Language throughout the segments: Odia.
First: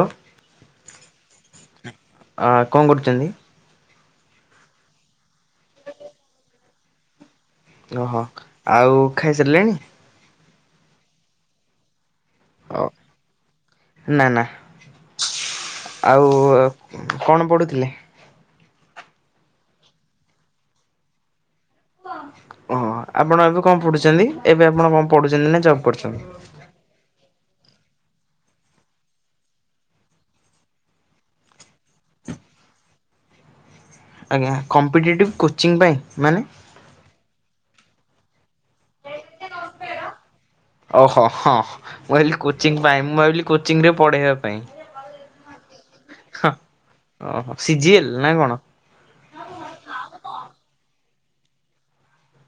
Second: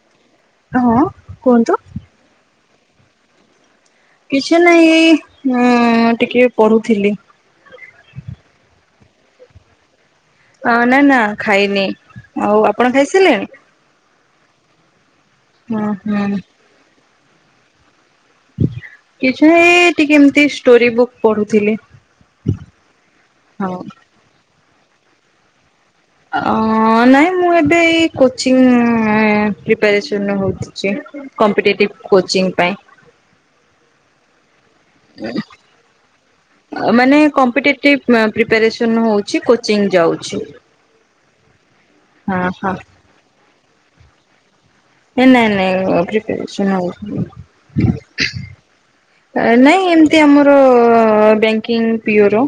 ଆଉ। ହଁ କୁହନ୍ତୁ। ଆ କଣ କରୁଚନ୍ତି? କିଛି ନାଇଁ ଏଇ ଉଁ ଟିକେ ପଢୁଥିଲି। ଅହ ଆଉ ଖାଇସାରିଲେଣି? ଅ ନା ନା ଖାଇନି ଆଉ ଆପଣ ଖାଇସାରିଲେଣି? ନା ନା, ହୁଁ ହୁଁ ଆଉ କଣ ପଢୁଥିଲେ? କିଛି ନାଇଁ ଟିକେ ଏମତି ଷ୍ଟୋରି ବୁକ୍ ପଢୁଥିଲି। ହଁ ଆପଣ ଏବେ ହଁ କଣ ପଢ଼ୁଛନ୍ତି, ଏବେ ଆପଣ କଣ ପଢ଼ୁଛନ୍ତି ନା ଜବ୍ କରୁଛନ୍ତି? ନାଇଁ ମୁଁ ଏବେ ଏଇ କୋଚିନ୍ ପ୍ରିପାରେସନ ହଉଛି। କମ୍ପିଟେଟିଭ କୋଚିଂ ପାଇଁ। ଆଜ୍ଞା, କମ୍ପିଟେଟିଭ୍ କୋଚିଂ ପାଇଁ ମାନେ? ମାନେ କମ୍ପେଟେଟିଭ୍ ପପ୍ରେପରେସନ ହଉଛି, କୋଚିଂ ଯାଉଛି। ଓହୋ ହ ମୁଁ ଭାବିଲି ହଁ ହଁ କୋଚିଂ ପାଇଁ, ମୁଁ ଭାବିଲି କୋଚିଂରେ ପଢେଇବା ପାଇଁ। ଏ ନାଇଁ ନାଇଁ ହଁ ପ୍ରିପରେଶନ ଓହୋ ସିଜିଏଲ ନା ହଉଛି। କଣ? ନାଇଁ ଏମତି ଆମର ବ୍ୟାଙ୍କିଙ୍ଗ ପିଓ ର।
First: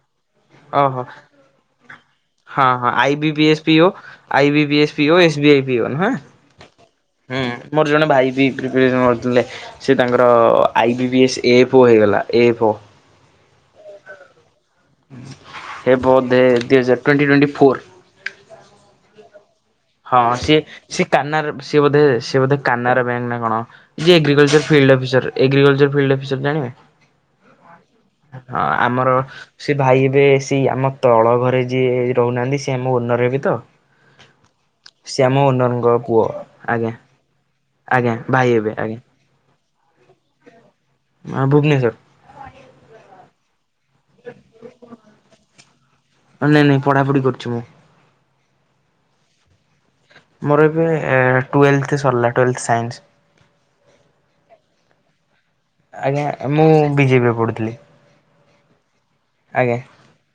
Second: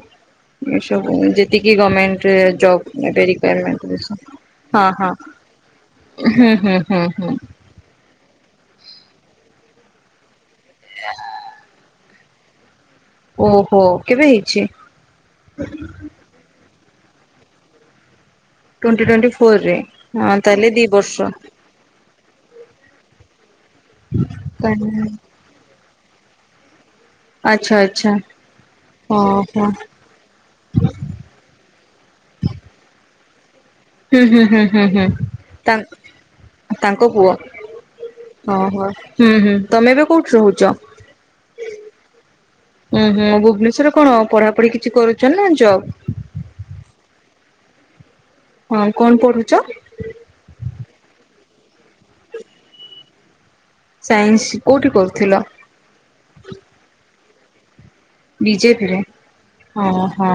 ଓହୋ ଏସବୁ ଯେତିକି ଗମେଣ୍ଟରେ ହଁ ଜବ୍ ହଁ I B B S PO requirement basic I B ବି ହଁ। S PO S B I PO ନୁହେଁ। ହଁ ହୁଁ ହୁଁ ହୁଁ ହୁଁ। ମୋର ଜଣେ ଭାଇ ବି ପ୍ରିପେରେସନ୍ କରୁଥିଲେ, ସେ ତାଙ୍କର ଆଇ ବି ବି ଏସ୍ ଏ ଫୋ ହୋଇଗଲା। ଏ ଫୋ। ଓହୋ କେବେ ହେଇଛି? ଏ ବୋଧେ ଦୁହଜାର twenty twenty four. Twenty twenty four ରେ। ହଁ, ସିଏ ସିଏ କାନାରା ସିଏ ବୋଧେ ସିଏ ବୋଧେ କାନାରା ବ୍ୟାଙ୍କ ନା କଣ? ଯିଏ agriculture field officer, agriculture field officer ଜାଣିବେ? ଆଚ୍ଛା ଆଚ୍ଛା ହଁ, ଆମର ଓହୋ ସିଏ ଭାଇ ହେବେ। ତି, ଆମ ତଳ ଘରେ ଯିଏ ରହୁନାହାନ୍ତି ସିଏ ଆମ ଓନର୍ ହେବ ତ ହୁଁ, ହୁଁ, ହୁଁ। ହୁଁ, ସେ ଆମ ହୁଁ, ତା ଓନରଙ୍କ ପୁଅ ଆଜ୍ଞା ତାଙ୍କ ପୁଅ, ହଁ, ଆଜ୍ଞା ଭାଇ ହେବେ ହଁ। ଆଜ୍ଞା ହୁଁ, ହୁଁ, ତମେ ଏବେ କୋଉଠି ରହୁଛ? ଭୁବନେଶ୍ୱର ଉଁ ହୁଁ, ଭୁବନେଶ୍ଵରରେ କଣ ପଢାପଢି କିଛି କରୁଛ ନା ଜବ୍? ଅଁ ନାଇଁ, ନାଇଁ, ପଢାପଢି କରୁଛି ମୁଁ। ହଁ, କଣ ପଢୁଛ? ମୋର ଏବେ ଟ୍ବେଲ୍ଥ ସରିଲା, ଟ୍ବେଲ୍ଥ ସାଇନ୍ସ। ସାଇନ୍ସ କୋଉଠି କରୁଥିଲ? ଆଜ୍ଞା, ମୁଁ ବିଜେପିରେ ପଢୁଥିଲି। ବିଜେପିରେ, ଆଜ୍ଞା ଅଁ ହଁ।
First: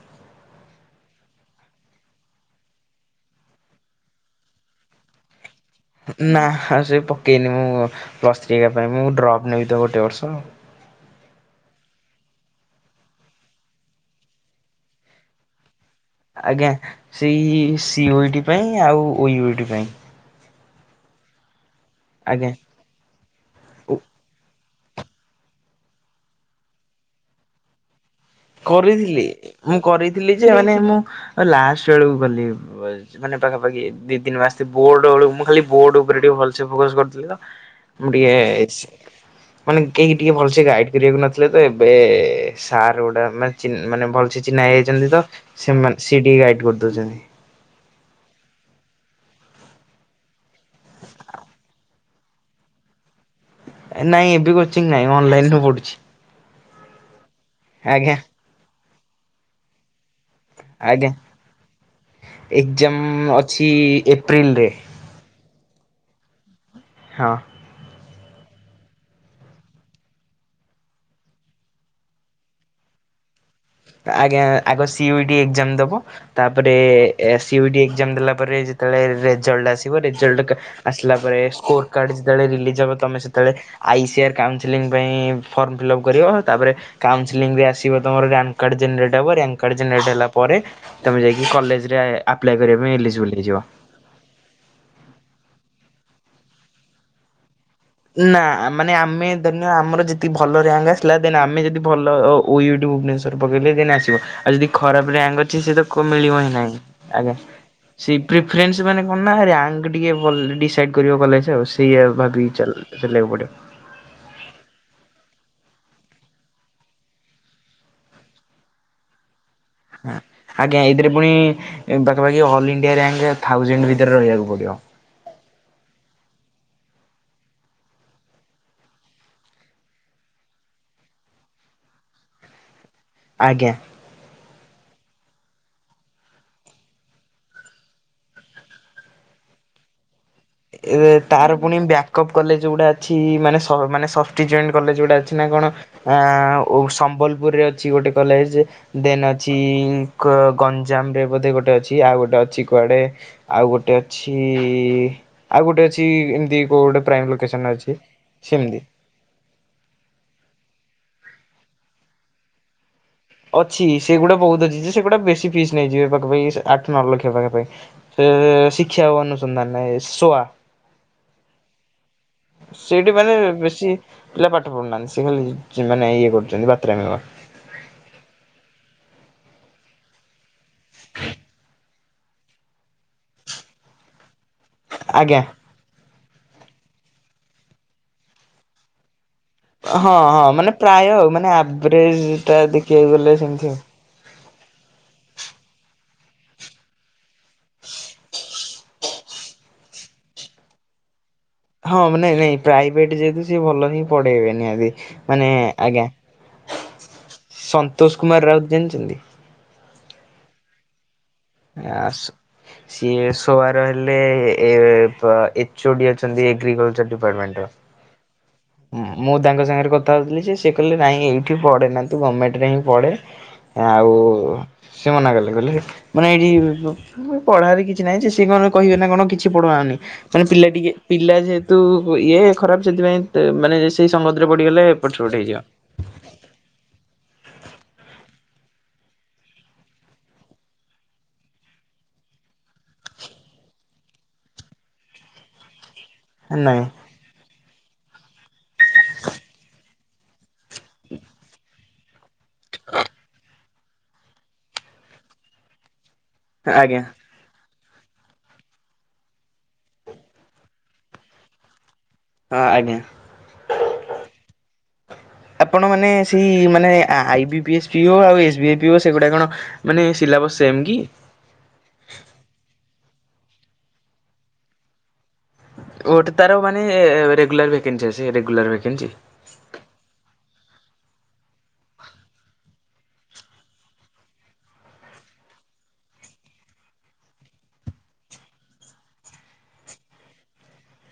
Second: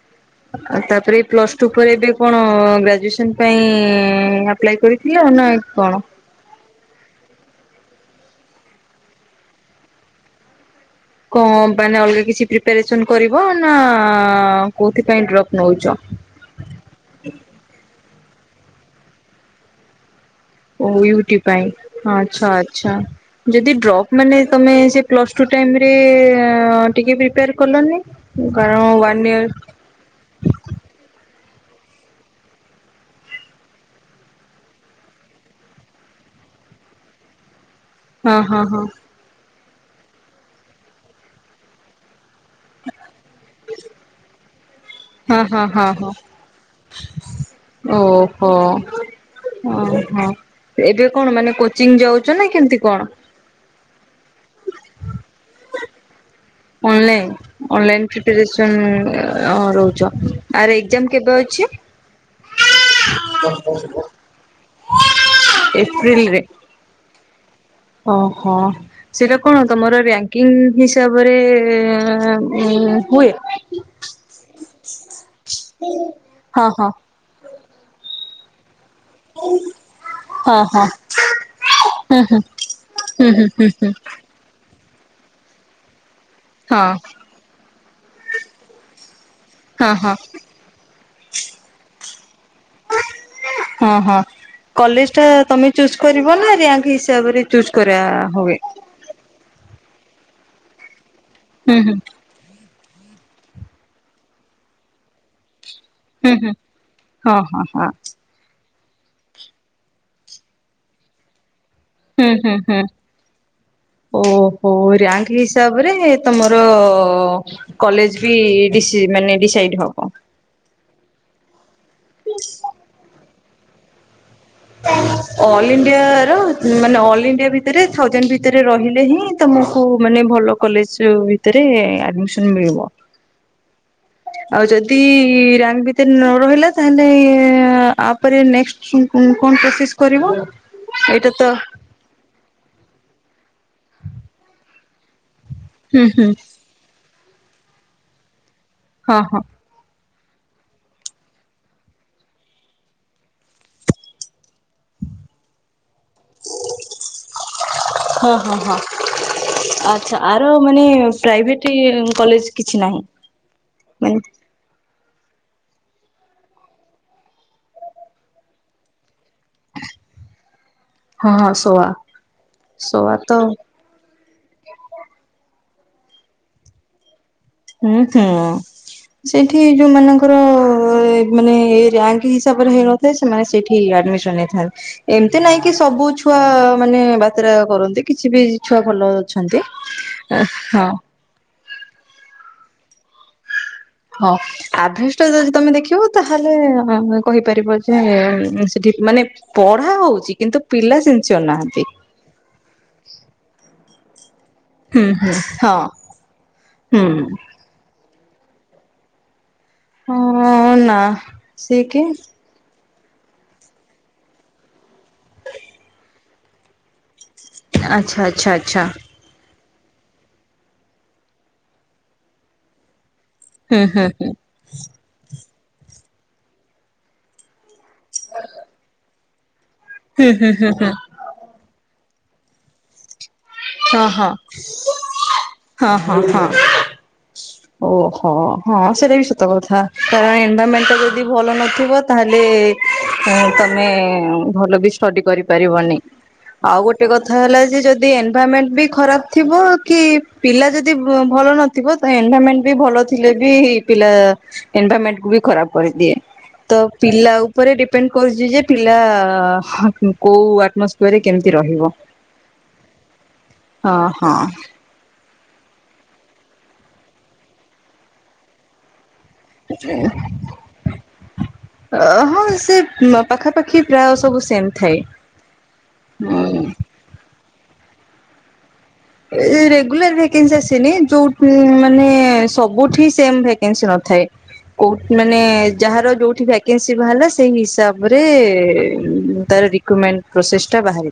[inaudible] ଆଉ ତାପରେ ପ୍ଲସଟୁ ପରେ ଏବେ କଣ ଗ୍ରାଜୁଏସନ୍ ପାଇଁ ଆପ୍ଲାଏ କରି ଥିଲ ନାଇଁ କଣ? ନା ଆଉ ସେ ପକେଇନି ମୁଁ ପ୍ଲସ୍ ଥ୍ରୀ ହେକା ପାଇଁ, ମୁଁ ଡ୍ରପ୍ ନେବି ତ ଗୋଟେ ବର୍ଷ। କଣ ମାନେ ଅଲଗା କିଛି ପ୍ରିପାରେସନ୍ କରିବ ନା କୋଉଥିପାଇଁ ଡ୍ରପ୍ ନଉଛ? ଆଜ୍ଞା, ସେଇ ସି ଓ ଇ ଟି ପାଇଁ ଆଉ ଓ ଇ ଓ ଟି ପାଇଁ। ଓ ୟୁ ଇ ଟି ପାଇଁ ହଁ, ଆଚ୍ଛା, ଆଜ୍ଞା। ଆଚ୍ଛା। ଯଦି ଡ୍ରପ୍ ମାନେ ତମେ ସେ ପ୍ଲସ୍ଟୁ ଟାଇମରେ ଟିକେ ପ୍ରିପେଆର କଲନି? କାରଣ ୱାନ ଇୟର କରେଇଥିଲି ଯେ ମାନେ ମୁଁ ଲାଷ୍ଟ ବେଳକୁ କଲି। ସେ ମାନେ ପାଖାପାଖି ଦି ତିନି ମାସେ ବୋର୍ଡବେଳକୁ ମୁଁ ଖାଲି ବୋର୍ଡ ଉପରେ ଟିକେ ଭଲସେ ଫୋକସ କରିଥିଲି ତ ମୁଁ ହଁ ହଁ ଟିକେ ମାନେ କେହି ଟିକେ ଭଲସେ ଗାଇଡ କରିବାକୁ ନଥିଲେ ତ ଏବେ ସାର୍ ଗୋଟା ମାନେ ଚି ମାନେ ଭଲସେ ଚିହ୍ନା ହେଇଯାଇଛନ୍ତି ତ ହଁ ହଁ ହଁ ସେମାନେ ସିଏ ଟିକେ ଗାଇଡ କରିଦଉଛନ୍ତି। ଓହୋଃ, ଅଁ ହଁ, ଏବେ କଣ ମାନେ କୋଚିଂ ଯାଉ ଯାଉଛ ନା କେମିତି କଣ? ନାଇଁ, ଏବେ କୋଚିଂ ନାଇଁ ମୁଁ ଅନଲାଇନରୁୁ ପଢ଼ୁଛି। ଅନଲାଇନ୍, ଅନଲାଇନ୍ ପ୍ରିପାରେସନ ଅଁ ରହୁଛ? ଆର ଆଜ୍ଞା। ଏକ୍ଜାମ କେବେ ଅଛି? ଏକ୍ଜାମ ଅଛି ଏପ୍ରିଲରେ ଏପ୍ରିଲ ରେ? ହଁ। ଓହଃ! ସେଇଟା କଣ ତମର ରାଙ୍କିଙ୍ଗ୍ ହିସାବରେ ହୁଏ? ଆଜ୍ଞା, ଆଗ C U E T exam ଦବ ହଁ ତାପରେ ହଁ ଏ C U E T exam ଦେଲା ପରେ ଯେତେବେଳେ ରେଜଲ୍ଟ ଆସିବ ରେଜଲ୍ଟ ହଁ ହଁ ଆସିଲା ପରେ ସ୍କୋର୍ କାର୍ଡ଼ ଯେତେବେଳେ ରିଲିଜ ହବ ତମେ ହୁଁ ହୁଁ ସେତେବେଳେ ହୁଁ ହୁଁ ଆଇ ସି ଆର୍ କାଉନସେଲିଂ ପାଇଁ ଫର୍ମ ଫିଲ୍ଅପ୍ କରିବ ତାପରେ ହଁ କାଉନସେଲିଂ ବି ଆସିବ ତମର ରା କାର୍ଡ଼ ଜେନେରେଟ ହବ ରାଙ୍କ ହଁ ଜେନେରେଟ ହଁ ହେଲା ପ ପରେ ତମେ ଯାଇକି କଲେଜରେ ଆପ୍ଲାଏ କରିବା ପାଇଁ ଏଲିଯିବୁଲ୍ ହେଇଯିବ। ହଁ, ହଁ, କଲେଜ ଟା ତମେ ଚୁଜ୍ କରିବ ନା ରାଙ୍କ ହିସାବରେ ଚୁଜ୍ କରା ନା ହୁଏ? ମାନେ ଆମେ ଧରି ନିଅ ଆମର ଯଦି ଭଲ ରାଙ୍କ୍ ଆସିଲା ଦେନ୍ ଆମେ ହୁଁ ଯଦି ହୁଁ ଭଲ ଓ ୟୁଟି ଭୁବନେଶ୍ୱର ପକେଇଲେ ଦେନେ ଆସିବ ଆଉ ଯଦି ଖରାପ ଆ୍ୟାଙ୍ଗ ଅଛି ସେତ କୁ ହୁଁ ମିଳିବ ହିଁ ହୁଁ ନାଇଁ ଆଜ୍ଞା ହଁ ହଁ ହଁ ସି ପ୍ରିଫରେନ୍ସ ମାନେ କଣ ନା ର୍ୟାଙ୍କ୍ ଟିକେ ଭ ଡିସାଇଡ଼୍ କର କଲେଜ୍ ଆଉ ସେଇଆ ହୁଁ ଭାବିକି ହୁଁ ଚାଲ। ହୁଁ। ଚାଲିବାକୁ ପଡ଼ିବ। ଓହୋ ର୍ୟାଙ୍କ ହିସାବରେ ତମର କଲେଜ ବି ଡିସି ମାନେ ଡ଼ିସାଇଡ଼ ହ ହଁ ଆଜ୍ଞା ଏଇଥିରେ ପୁଣି ପାଖାପାଖି ଅଲ ଇଣ୍ଡିଆ ର୍ୟାଙ୍କ ଥାଉଜେଣ୍ଡ ଭିତରେ ରହିବାକୁ ପଡ଼ିବ। [inaudible] ଅଲ୍ ଇଣ୍ଡିଆର ମାନେ ଅଲ୍ ଇଣ୍ଡିଆ ଭିତରେ ଥାଉଜେଣ୍ଡ ଭିତରେ ରହିଲେ ହିଁ ତମକୁ ମାନେ ଭଲ କଲେଜ୍ ଭିତରେ ଆଡ଼ିମିସନ୍ ମିଳିବ। ଆଜ୍ଞା। ଆଉ ଯଦି ରାଙ୍ଗ ଭିତରେ ନରହିଲା ତାହେଲେ ଆପରେ ନେକ୍ସଟ ଉଁ କଣ ପ୍ରୋସେସ କରିବ? ଏ ଏଇଟା ତ ତାର ପୁଣି ବ୍ୟା କପ୍ କଲେଜ୍ ଗୁଡ଼ା ଅଛି ମାନେ ମାନେ ସ ସ୍ଫଟିକ ଜୁଏଣ୍ଟ କଲେଜ୍ ଗୁଡ଼ା ଅଛି ନା କଣ ହୁଁ ହୁଁ ଆଁ ଓ ସମ୍ବଲପୁରରେ ଅଛି ଗୋଟେ କଲେଜ୍ ହଁ ଦେନ୍ ହଁ। ଅଛି ଗ ଗଞ୍ଜାମରେ ବୋଧେ ଗୋଟେ ଅଛି ଆଉ ଗୋଟେ ଅଛି କୁଆଡ଼େ ଆଉ ଗୋଟେ ଅଛି ଆଉ ଗୋଟେ ଅଛି ଏମିତି କୋଉ ଗୋଟେ ପ୍ରାଇମ୍ ଲୋକେସନ୍ ରେ ଅଛି ହଁ ହଁ ହଁ ସେମିତି। ଆଚ୍ଛା ଆର ମାନେ ପ୍ରାଇଭେଟ୍ କଲେଜ୍ କିଛି ନାହିଁ? ଅଛି ମାନେ ସେଗୁଡ଼ା ବହୁତ୍ ଅଛିଯେ ସେଗୁଡା ବେଶୀ ଫିସ୍ ନେଇଯିବେ ପାଖା ପାଖି ଆଠ ନଅ ଲକ୍ଷ ପାଖ ପାଇଁ ସେ ଶିକ୍ଷା ଓ ଅନୁସନ୍ଧାନ ନାହି ଶୋଆ ହଁ ହଁ ସୋଆ। ସେଇଠି ସୋଆ ତ ମାନେ ବେଶୀ ପିଲା ପାଠ ପଢ଼ୁନାହାନ୍ତି ସେ ଖାଲି ମାନେ ଇଏ କରୁଚନ୍ତି ବାତରାମି। ହୁଁ ହୁଁ ସେଇଠି ଯୋଉମାନଙ୍କର ମାନେ ରାଙ୍କ ହିସାବରେ ହେଇନଥାଏ ସେମାନେ ସେଠି ଆଡ଼ିମିସନ୍ ନେଇଥାନ୍ତି ଆଜ୍ଞା। ଏମତି ନାଇଁ କି ସବୁ ଛୁଆ ମାନେ ବାତ୍ରା କରନ୍ତି କିଛିବି ଛୁଆ ଭଲ ଅଛନ୍ତି। ହଁ ହଁ ମାନେ ପ୍ରାୟ ଆଉ ମାନେ ଆଭରେଜଟା ଦେଖିବାକୁ ଗଲେ ସେମିତି ଆଉ। ହଁ ଆଭ୍ରେଜଟା ଯଦି ତମେ ଦେଖିବ ତାହେଲେ କହିପାରିବଯେ ଉଁ ସେଠି ମାନେ ପଢ଼ା ହଉଚି କିନ୍ତୁ ପିଲା ସିନସିୟର ନାହାନ୍ତି। ହଁ ମାନେ ନାଇଁ ପ୍ରାଇଭେଟ୍ ଯେହେତୁ ସେ ଭଲହିଁ ପଢ଼େଇବେ ନିହା ହୁଏ ହୁଁ ହୁଁ ମାନେ ହଁ ଆଜ୍ଞା ହୁଁ ସନ୍ତୋଷ କୁମାର ରାଉତ ଜାଣିଚନ୍ତି? ହଁ ଉ ନାଁ। ଏହାସ ସିଏ ସୋଆର ହେଲେ ଏ ପା ଏ ଏଚ୍ ଓ ଡି ଅଛନ୍ତି ଏଗ୍ରିକଲଚରଡ଼ି ଆଚ୍ଛା ଆଚ୍ଛା ଆଚ୍ଛା। ମୁଁ ତାଙ୍କ ସାଙ୍ଗରେ କଥା ହଉଥିଲିଯେ ସେ କହିଲେ ନାଇଁ ଏଇଠି ପଢ଼େନା ତୁ ଗଭର୍ଣ୍ଣମେଣ୍ଟରେ ହିଁ ପଢ଼େ। ହୁଁ ହୁଁ ଆଉ ହୁଁ। ସେମନା କଲେ କହିଲେ ମାନେ ଏଇଠି ପଢାରେ କିଛି ନାହିଁଯେ ସିଏ କଣ କହିବେନା କଣ କିଛି ପଢାହଉନି। ହୁଁ ମାନେ ହୁଁ ପିଲା ହୁଁ ହୁଁ ଟିକେ ପିଲା ଯେହେତୁ ଇଏ ଖରାପ୍ ସେଥିପାଇଁ ମାନେ ସେଇ ସଙ୍ଗତରେ ହଁ ପଡ଼ିଗଲେ ଏପଟସେପଟ ହେଇଯିବ। ହଁ ହଁ ହଁ। ଓହୋ ହଁ ସେଇଟାବି ସତ କଥା କାରଣ ଏନଭାରମେଣ୍ଟ ଯଦି ଭଲ ନଥିବ ତାହେଲେ ତମେ ଭଲବି ଷ୍ଟଡି କରିପାରିବନି। ଆଉ ନାଇଁ ଗୋଟେ କ କଥା ହେଲା ଯେ ଯଦି ଏନଭାଇରମେଣ୍ଟ ବି ଖରାପ ଥିବ କି ପିଲା ଯଦି ଭଲ ନଥିବ। ଏନରମେଣ୍ଟ ବି ଭଲ ଥିଲେ ବି ପିଲା ଏନଭରମେଣ୍ଟକୁ ବି ଖରାପ କରିଦିଏ। ମାନେ ତ ଆଜ୍ଞା ପିଲା ଉପରେ ଡିପେଣ୍ଡ କରୁଛି ଯେ ପିଲା କୋଉ ଆଟମସଫିୟରରେ କେମିତି ରହିବ? ହଁ ଆଜ୍ଞା। ହଁ ହଁ ଆପଣମାନେ ସେଇ ମାନେ I B P S P ହେ ଆଉ ଏସ୍ ବି ଆଇ ପିଓ ସେଗୁଡ଼ାକ କଣ? ହ ମାନେ ସିଲାବସ୍ ସେମ୍ କି? ଅ ହଁ ସେ ପାଖାପାଖି ପ୍ରାୟ ସବୁ ସେମ୍ ଥାଏ। ଗୋଟେ ତାର ମାନେ ରେଗୁଲାର ଭେକେନ୍ସି ଅଛି ରେଗୁଲାର ଭେକେନ୍ସି ରେଗୁଲାର ଭକେନ୍ସି ଆସିନି ଯୋଉ ମାନେ ସବୁଠି ସେମ ଭେକେନ୍ସି ନଥାଏ। ଉ ମାନେ ଯାହାର ଯୋଉଠି ଭକେନ୍ସି ବାହାରିଲା ସେଇ ହିସାବରେ ତାର ରିକିମେଣ୍ଟ ପ୍ରୋସେସଟା ବାହାରି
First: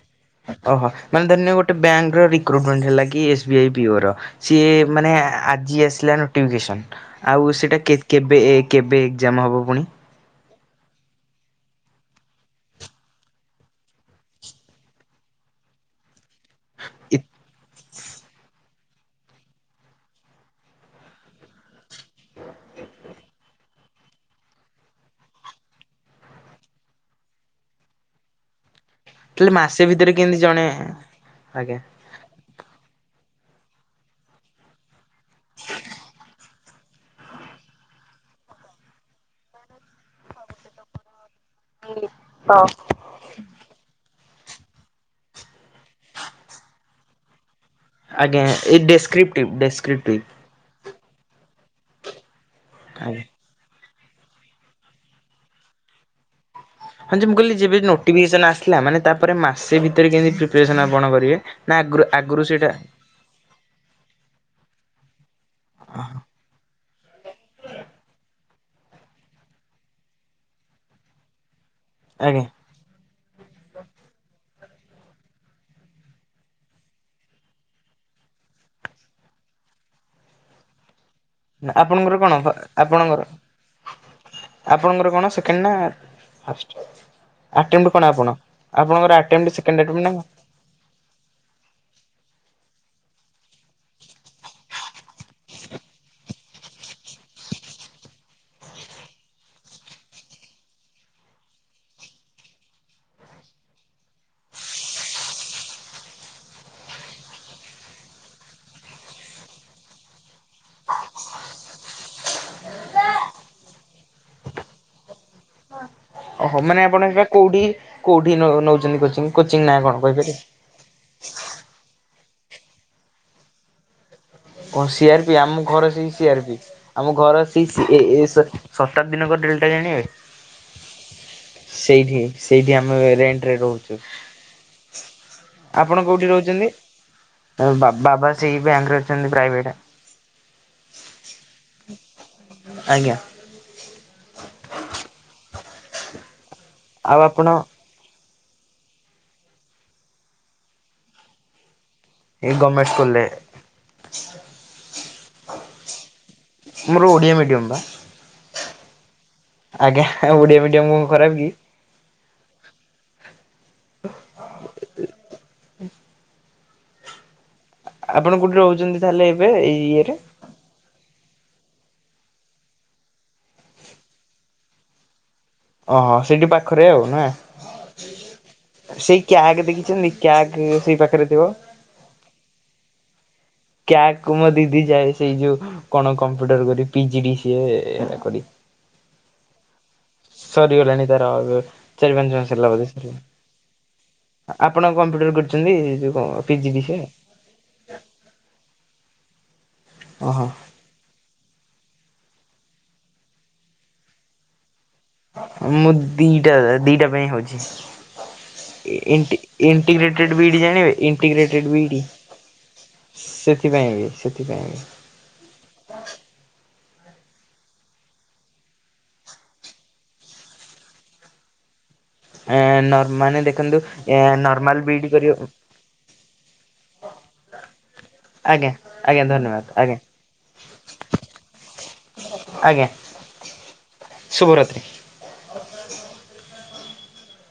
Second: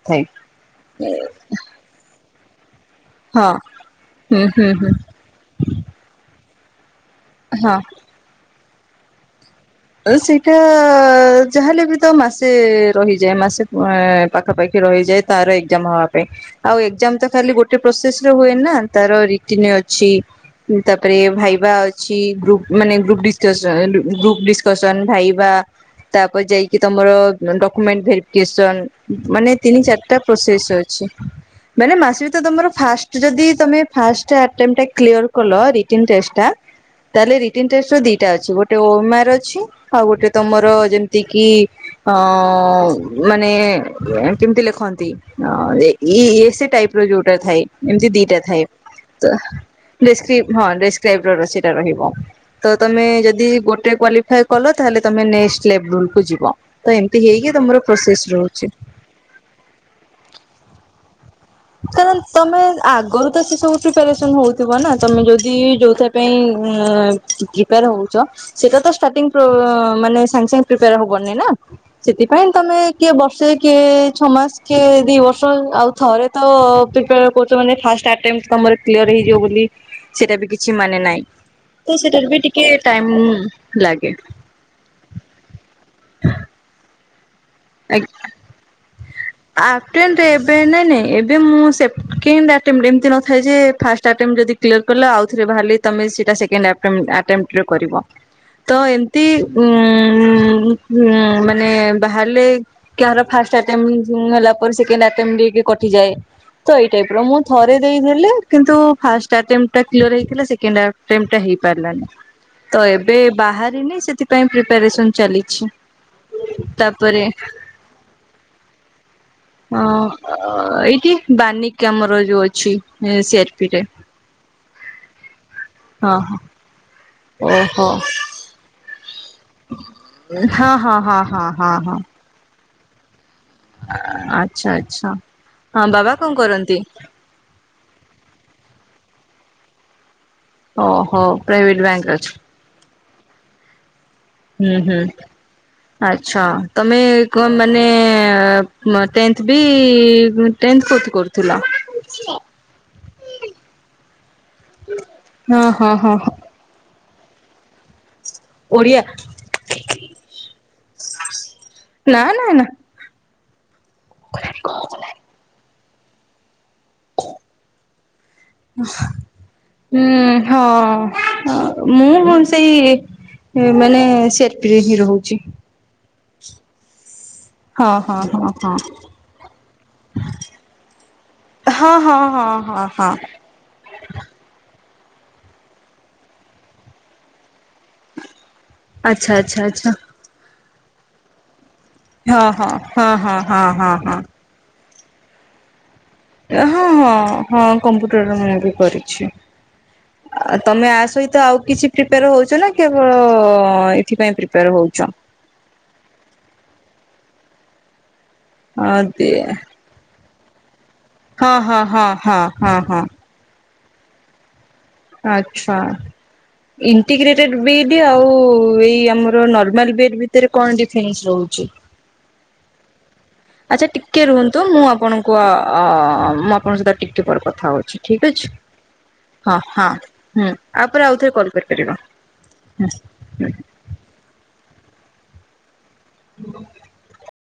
ଓହୋ ମାନେ ଧରିନିଅ ଗୋଟେ ବ୍ୟାଙ୍କର ରିକ୍ରୁଟମେଣ୍ଟ ହେଲା କି ଏସ୍ ହଁ ବି ଆଇ ପିଓର ହୁଁ ସିଏ ହୁଁ ହୁଁ ମାନେ ଆଜି ଆସିଲାଣି। ନୋଟିଫିକେସନ୍ ଆଉ ହଁ। ସେଇଟା କେବେ କେବେ ଏକ୍ଜାମ ହେବ ପୁଣି? ସେଇଟା ଯାହାଲେ ବି ତ ମାସେ ରହିଯାଏ ମାସେ ପାଖାପାଖି ରହିଯାଏ। ତାର ଏକ୍ଜାମ ହବା ପାଇଁ ଆଉ ଏକ୍ଜାମ ଏ ତ ଖାଲି ଗୋଟେ ପ୍ରୋସେସ ହୁଏନି ନା ତାର ରିଟିନ ଅଛି ତାପରେ ଭାଇବା ଅଛି ଗ୍ରୁପ ମାନେ ଗ୍ରୁପ ଗ୍ରୁପଡି ଡିଷ୍କସନ ଭାଇବା ତାପରେ ଯାଇକି ତମର ଡକୁମେଣ୍ଟ ଭେରିଫିକେସନ। ତାହେଲେ ମାନେ ତିନି ମାସେ ଭିତରେ ଚାରିଟା କେମିତି ଜଣେ ପ୍ରୋସେସ୍ ଅଛି ଆଜ୍ଞା ମାନେ ମାସେ ଭିତରେ ତମର ଫାଷ୍ଟ ଯଦି ତମେ ଫାଷ୍ଟ ଆଟେଣ୍ଡଟା କ୍ଲିୟର କଲ ମାନେ ରିଟିନ ଟେଷ୍ଟ ଟା ତାହେଲେ ରଟିନ୍ ଟେଷ୍ଟ ର ଦିଟା ଅଛି ଗୋଟେ ଓମର ଅ ଆଉ ଗୋଟେ ତମର ଯେମିତି କିି ଅ ମାନେ କେମିତି ଲେଖନ୍ତି ଏ ସେ ଟାଇପ ର ଯୋଉଟା ଥାଏ। ଏମିତି ଦିଟା ଆଜ୍ଞା ଥାଏ ଏଇ ତ ଡେସ୍କ୍ରିପ୍ଟିଭ୍ ଡେସ୍କ୍ରିପ୍ଟିଭ୍ ବେଶକ ହଁ ଡେସକ୍ରାଇବ ସେଇଟା ରହିବ ତ ତମେ ଆଜ୍ଞା। ଯଦି ଗୋଟେ କ୍ୱା କଲ ତାହଲେ ତମେ ନେକ୍ସଟ ଲେବଲକୁୁ ଯିବ ତ ହଁ ଯେ ଏମିତି ମୁଁ କହିଲି ହେଇକି ଯେବେ ତମର ପ୍ରୋସେସ ନୋଟିଫିକେସନ୍ ରହୁଛି। ଆସିଲା ମାନେ ତାପରେ ମାସେ ଭିତରେ କେମିତି ପ୍ରିପରେସନ ଆପଣ କରିବେ? ନା ଆଗରୁ କାର ଆଗରୁ ତମେ ସେଇଟା ଆଗରୁ ତ ସେ ସବୁ ପ୍ରିପାରେସନ୍ ହେଉଥିବ ନା ତମେ ଯଦି ଯଉଁଥି ପାଇଁ ପ୍ରିପେୟାର ହେଉଛ। ସେଇଟା ତ ଷ୍ଟାର୍ଟିଂ ମାନେ ସାଙ୍ଗେ ସାଙ୍ଗେ ପ୍ରିପେୟାର ହବନିଁ ନା? ସେଥିପାଇଁ ଆଜ୍ଞା ତମେ କିଏ ବର୍ଷେ କିଏ ଛଅ ମାସ କିଏ ଦି ବର୍ଷ ଆଉ ଥରେ ତ ପ୍ରିପ୍ୟାର କରୁଛ ମାନେ ଫାଷ୍ଟ ଆଟେଣ୍ଟ ଟ ତମର କ୍ଲିୟର ହେଇଯିବ ବୋଲି। ସେଟା ବି କିଛି ମାନେ ନାହିଁ ତ ଆପଣଙ୍କର ସେଟାରେ କଣ ବି ଟିକେ ଟାଇମ ଆପଣଙ୍କର ଲାଗେ। ଆପଣଙ୍କର କଣ ସେକେଣ୍ଡ ନା ଫାଷ୍ଟ ଆଟେମ୍ନେଣ୍ଟ କଣ ଆପଣ ଆପଣଙ୍କର ସେକେଣ୍ଡ ଆଟେମ୍ନେଣ୍ଟ। ଏ ନାଇଁ ନାଇଁ ଏବେ ମୁଁ ସେକେଣ୍ଡ ଏମତି ନଥାଏ ଯେ ଫାଷ୍ଟ ଆଟେମଟ ଯଦି କ୍ଲିୟର କଲେ ଆଉଥରେ ବାହାରିଲି ତମେ ସେଇଟା ସେକ ଆଟେମଟ କରିବ। ତ ଏମତି ଉ ମାନେ ବାହାରିଲେ। କାହାର ଫାଷ୍ଟ ଆଟେମଟ ହେଲା ପରେ ସେକେଣ୍ଡ ଆଟେମ୍ନେଣ୍ଟ କଟିଯାଏ। ତ ଏଇ ଟାଇପ ର ମୁଁ ଥରେ ଦେଇି କିନ୍ତୁ ଫାଷ୍ଟ ଆଟେମ୍ଟା କ୍ଲିୟର ହେଇଥିଲା ସେକଣ୍ଡ ସେକେଣ୍ଡ ଟା ହେଇପାରିଲାନି। ତ ଏବେ ବାହାରିନି ସେଥିପାଇଁ ପ୍ରିପାରେସନ ଚାଲିଛି। ଓହ ମାନେ ଆପଣ ଏଟା ତାପରେ କୋଉଠି କୋଉଠି ନଉଛନ୍ତି କୋଚିଂ। ନାଁ ଅ କଣ କହିପାରିବେ ଏଇଠି ବାନିକ ଆମର ଯୋଉ ଅଛି ସିଆରପିରେ। କଣ ସିଆରପି ଆମ ଘର ସେଇ ସିଆରପି ଆମ ଘର ଓହୋ ସେଇ ଏ ଶତାକ୍ଦିନ କ ଡ୍ରିଲ। ହଁ ହଁ ହଁ ହଁ ହଁ ହଁ। ସେଇଠି ସେଇଠି ଆମେ ରେଣ୍ଟରେ ରହୁ ଆଚ୍ଛା ଆଚ୍ଛା। ହଁ ଆପଣ ବାବା କୋଉଠି କଣ ରହୁଛନ୍ତି? କରନ୍ତି? ତ ବାବା ସେଇ ବ୍ୟାଙ୍କରେ ଅଛନ୍ତି ପ୍ରାଇବେଟ। ଓହୋ ପ୍ରାଇଭେଟ ବ୍ୟାଙ୍କରେ ଅଛି। ଆଜ୍ଞା। ହୁଁ ହୁଁ ଆଚ୍ଛା ତମେ ଆଉ ଆପଣ କଣ ମାନେ ଟେନ୍ଥ ବି ଟେନ୍ଥ କୋଉଠି କରୁଥିଲ? ଏ ଗମେଣ୍ଟ ସ୍କୁଲରେ। ହଁ ହଁ ହଁ। ମୋର ଓଡ଼ିଆ ମିଡ଼ିୟମ୍ ବା। ଓଡ଼ିଆ। ଆଜ୍ଞା ଓଡିଆ ମିଡିୟମ କଣ ଖରାପ କି? ନା ନା ନା। [unintelligible] [inaudible] ଆପଣ କୋଉଠି ରହୁଛନ୍ତି ତାହେଲେ ଏବେ ଏଇ ହୁଁ ଇଏରେ? ହଁ ମୁଁ ସେଇ ମୁଁ ମାନେ ସିଆରପିରେ ହିଁ ରହୁଛି। ଅହ ସେଇଠି ପାଖରେ ଆଉ ନା। ହଁ ହଁ ହଁ ହଁ ସେଇ କ୍ୟାଗ ଦେଖିଛନ୍ତି କ୍ୟାଗ ସେଇ ପାଖରେ ଥିବ। ହଁ ହଁ ହଁ ହଁ ହଁ। କ୍ୟାଗକୁ ମୋ ଦିଦି ଯାଏ ସେଇ ଯୋଉ କଣ କମ୍ପ୍ୟୁଟର କରି ପିଜିଡି ସିଏ କରି। ଆଚ୍ଛା ଆଚ୍ଛା ଆଛା। ସରିଗଲାଣିି ତାର ଏବେ। ହଁ ହଁ ହଁ ହଁ ହଁ ହଁ ହଁ। ଆପଣ କମ୍ପ୍ୟୁଟର କରିଛନ୍ତି ଯୋଉ ପିଜି ଡି ହଁ ସିଏ। ହଁ ହଁ କମ୍ପ୍ୟୁଟର ମୁଁ ବି କରିଛି। ଅହ। ଆଉ ତମେ ଆ ସହିତ ଆଉ କିଛି ପ୍ରିପେୟାର ହଉଛ ନା କେବଳ ଏଇଥି ପାଇଁ ପ୍ରିପେୟାର ହଉଛ। ମୁଁ ଦିଟା ଦିଟା ପାଇଁ ହଉଛି ହଁ ଦେ ଇଣ୍ଟି ଇ ଇଣ୍ଟିଗ୍ରେଟେଡ ବି ଇଡି ଜାଣିବେ ହଁ ଇଣ୍ଟିଗ୍ରେଟେଡ ହଁ ବି ଇ ଡି। ହଁ ହଁ ହଁ ହଁ ସେଥିପାଇଁ ବି ସେଥିପାଇଁ ବି। ଆଚ୍ଛା। ଇଣ୍ଟିଗ୍ରେଟେ ବି ଇ ଡି ଆଉ ଏଇ ଆମର ନର୍ମାଲ ବି ଇ ଡି ଭିତରେ କଣ ଡିଫରେନ୍ସ ରହୁଛି। ଏ ନର୍ମାଲ ଦେଖ ଦେଖନ୍ତୁ ଆଚ୍ଛା ଏ ଟିକେ ରୁହନ୍ତୁ ମୁଁ ଆପଣଙ୍କୁ ଆ ଆ ମୁଁ ଆପଣଙ୍କ ସହିତ ଟିକେ ପରେ କଥା ହଉଛି ଠିକ ଅଛି। ଆଜ୍ଞା ଆଜ୍ଞା ହଁ ଧନ୍ୟବାଦ ହଁ ଆଜ୍ଞା ହୁଁ ଆ ପରେ ଆଉଥରେ କଲ କରିପାରିବ ହଁ। ଶୁଭ ରାତ୍ରି। [inaudible]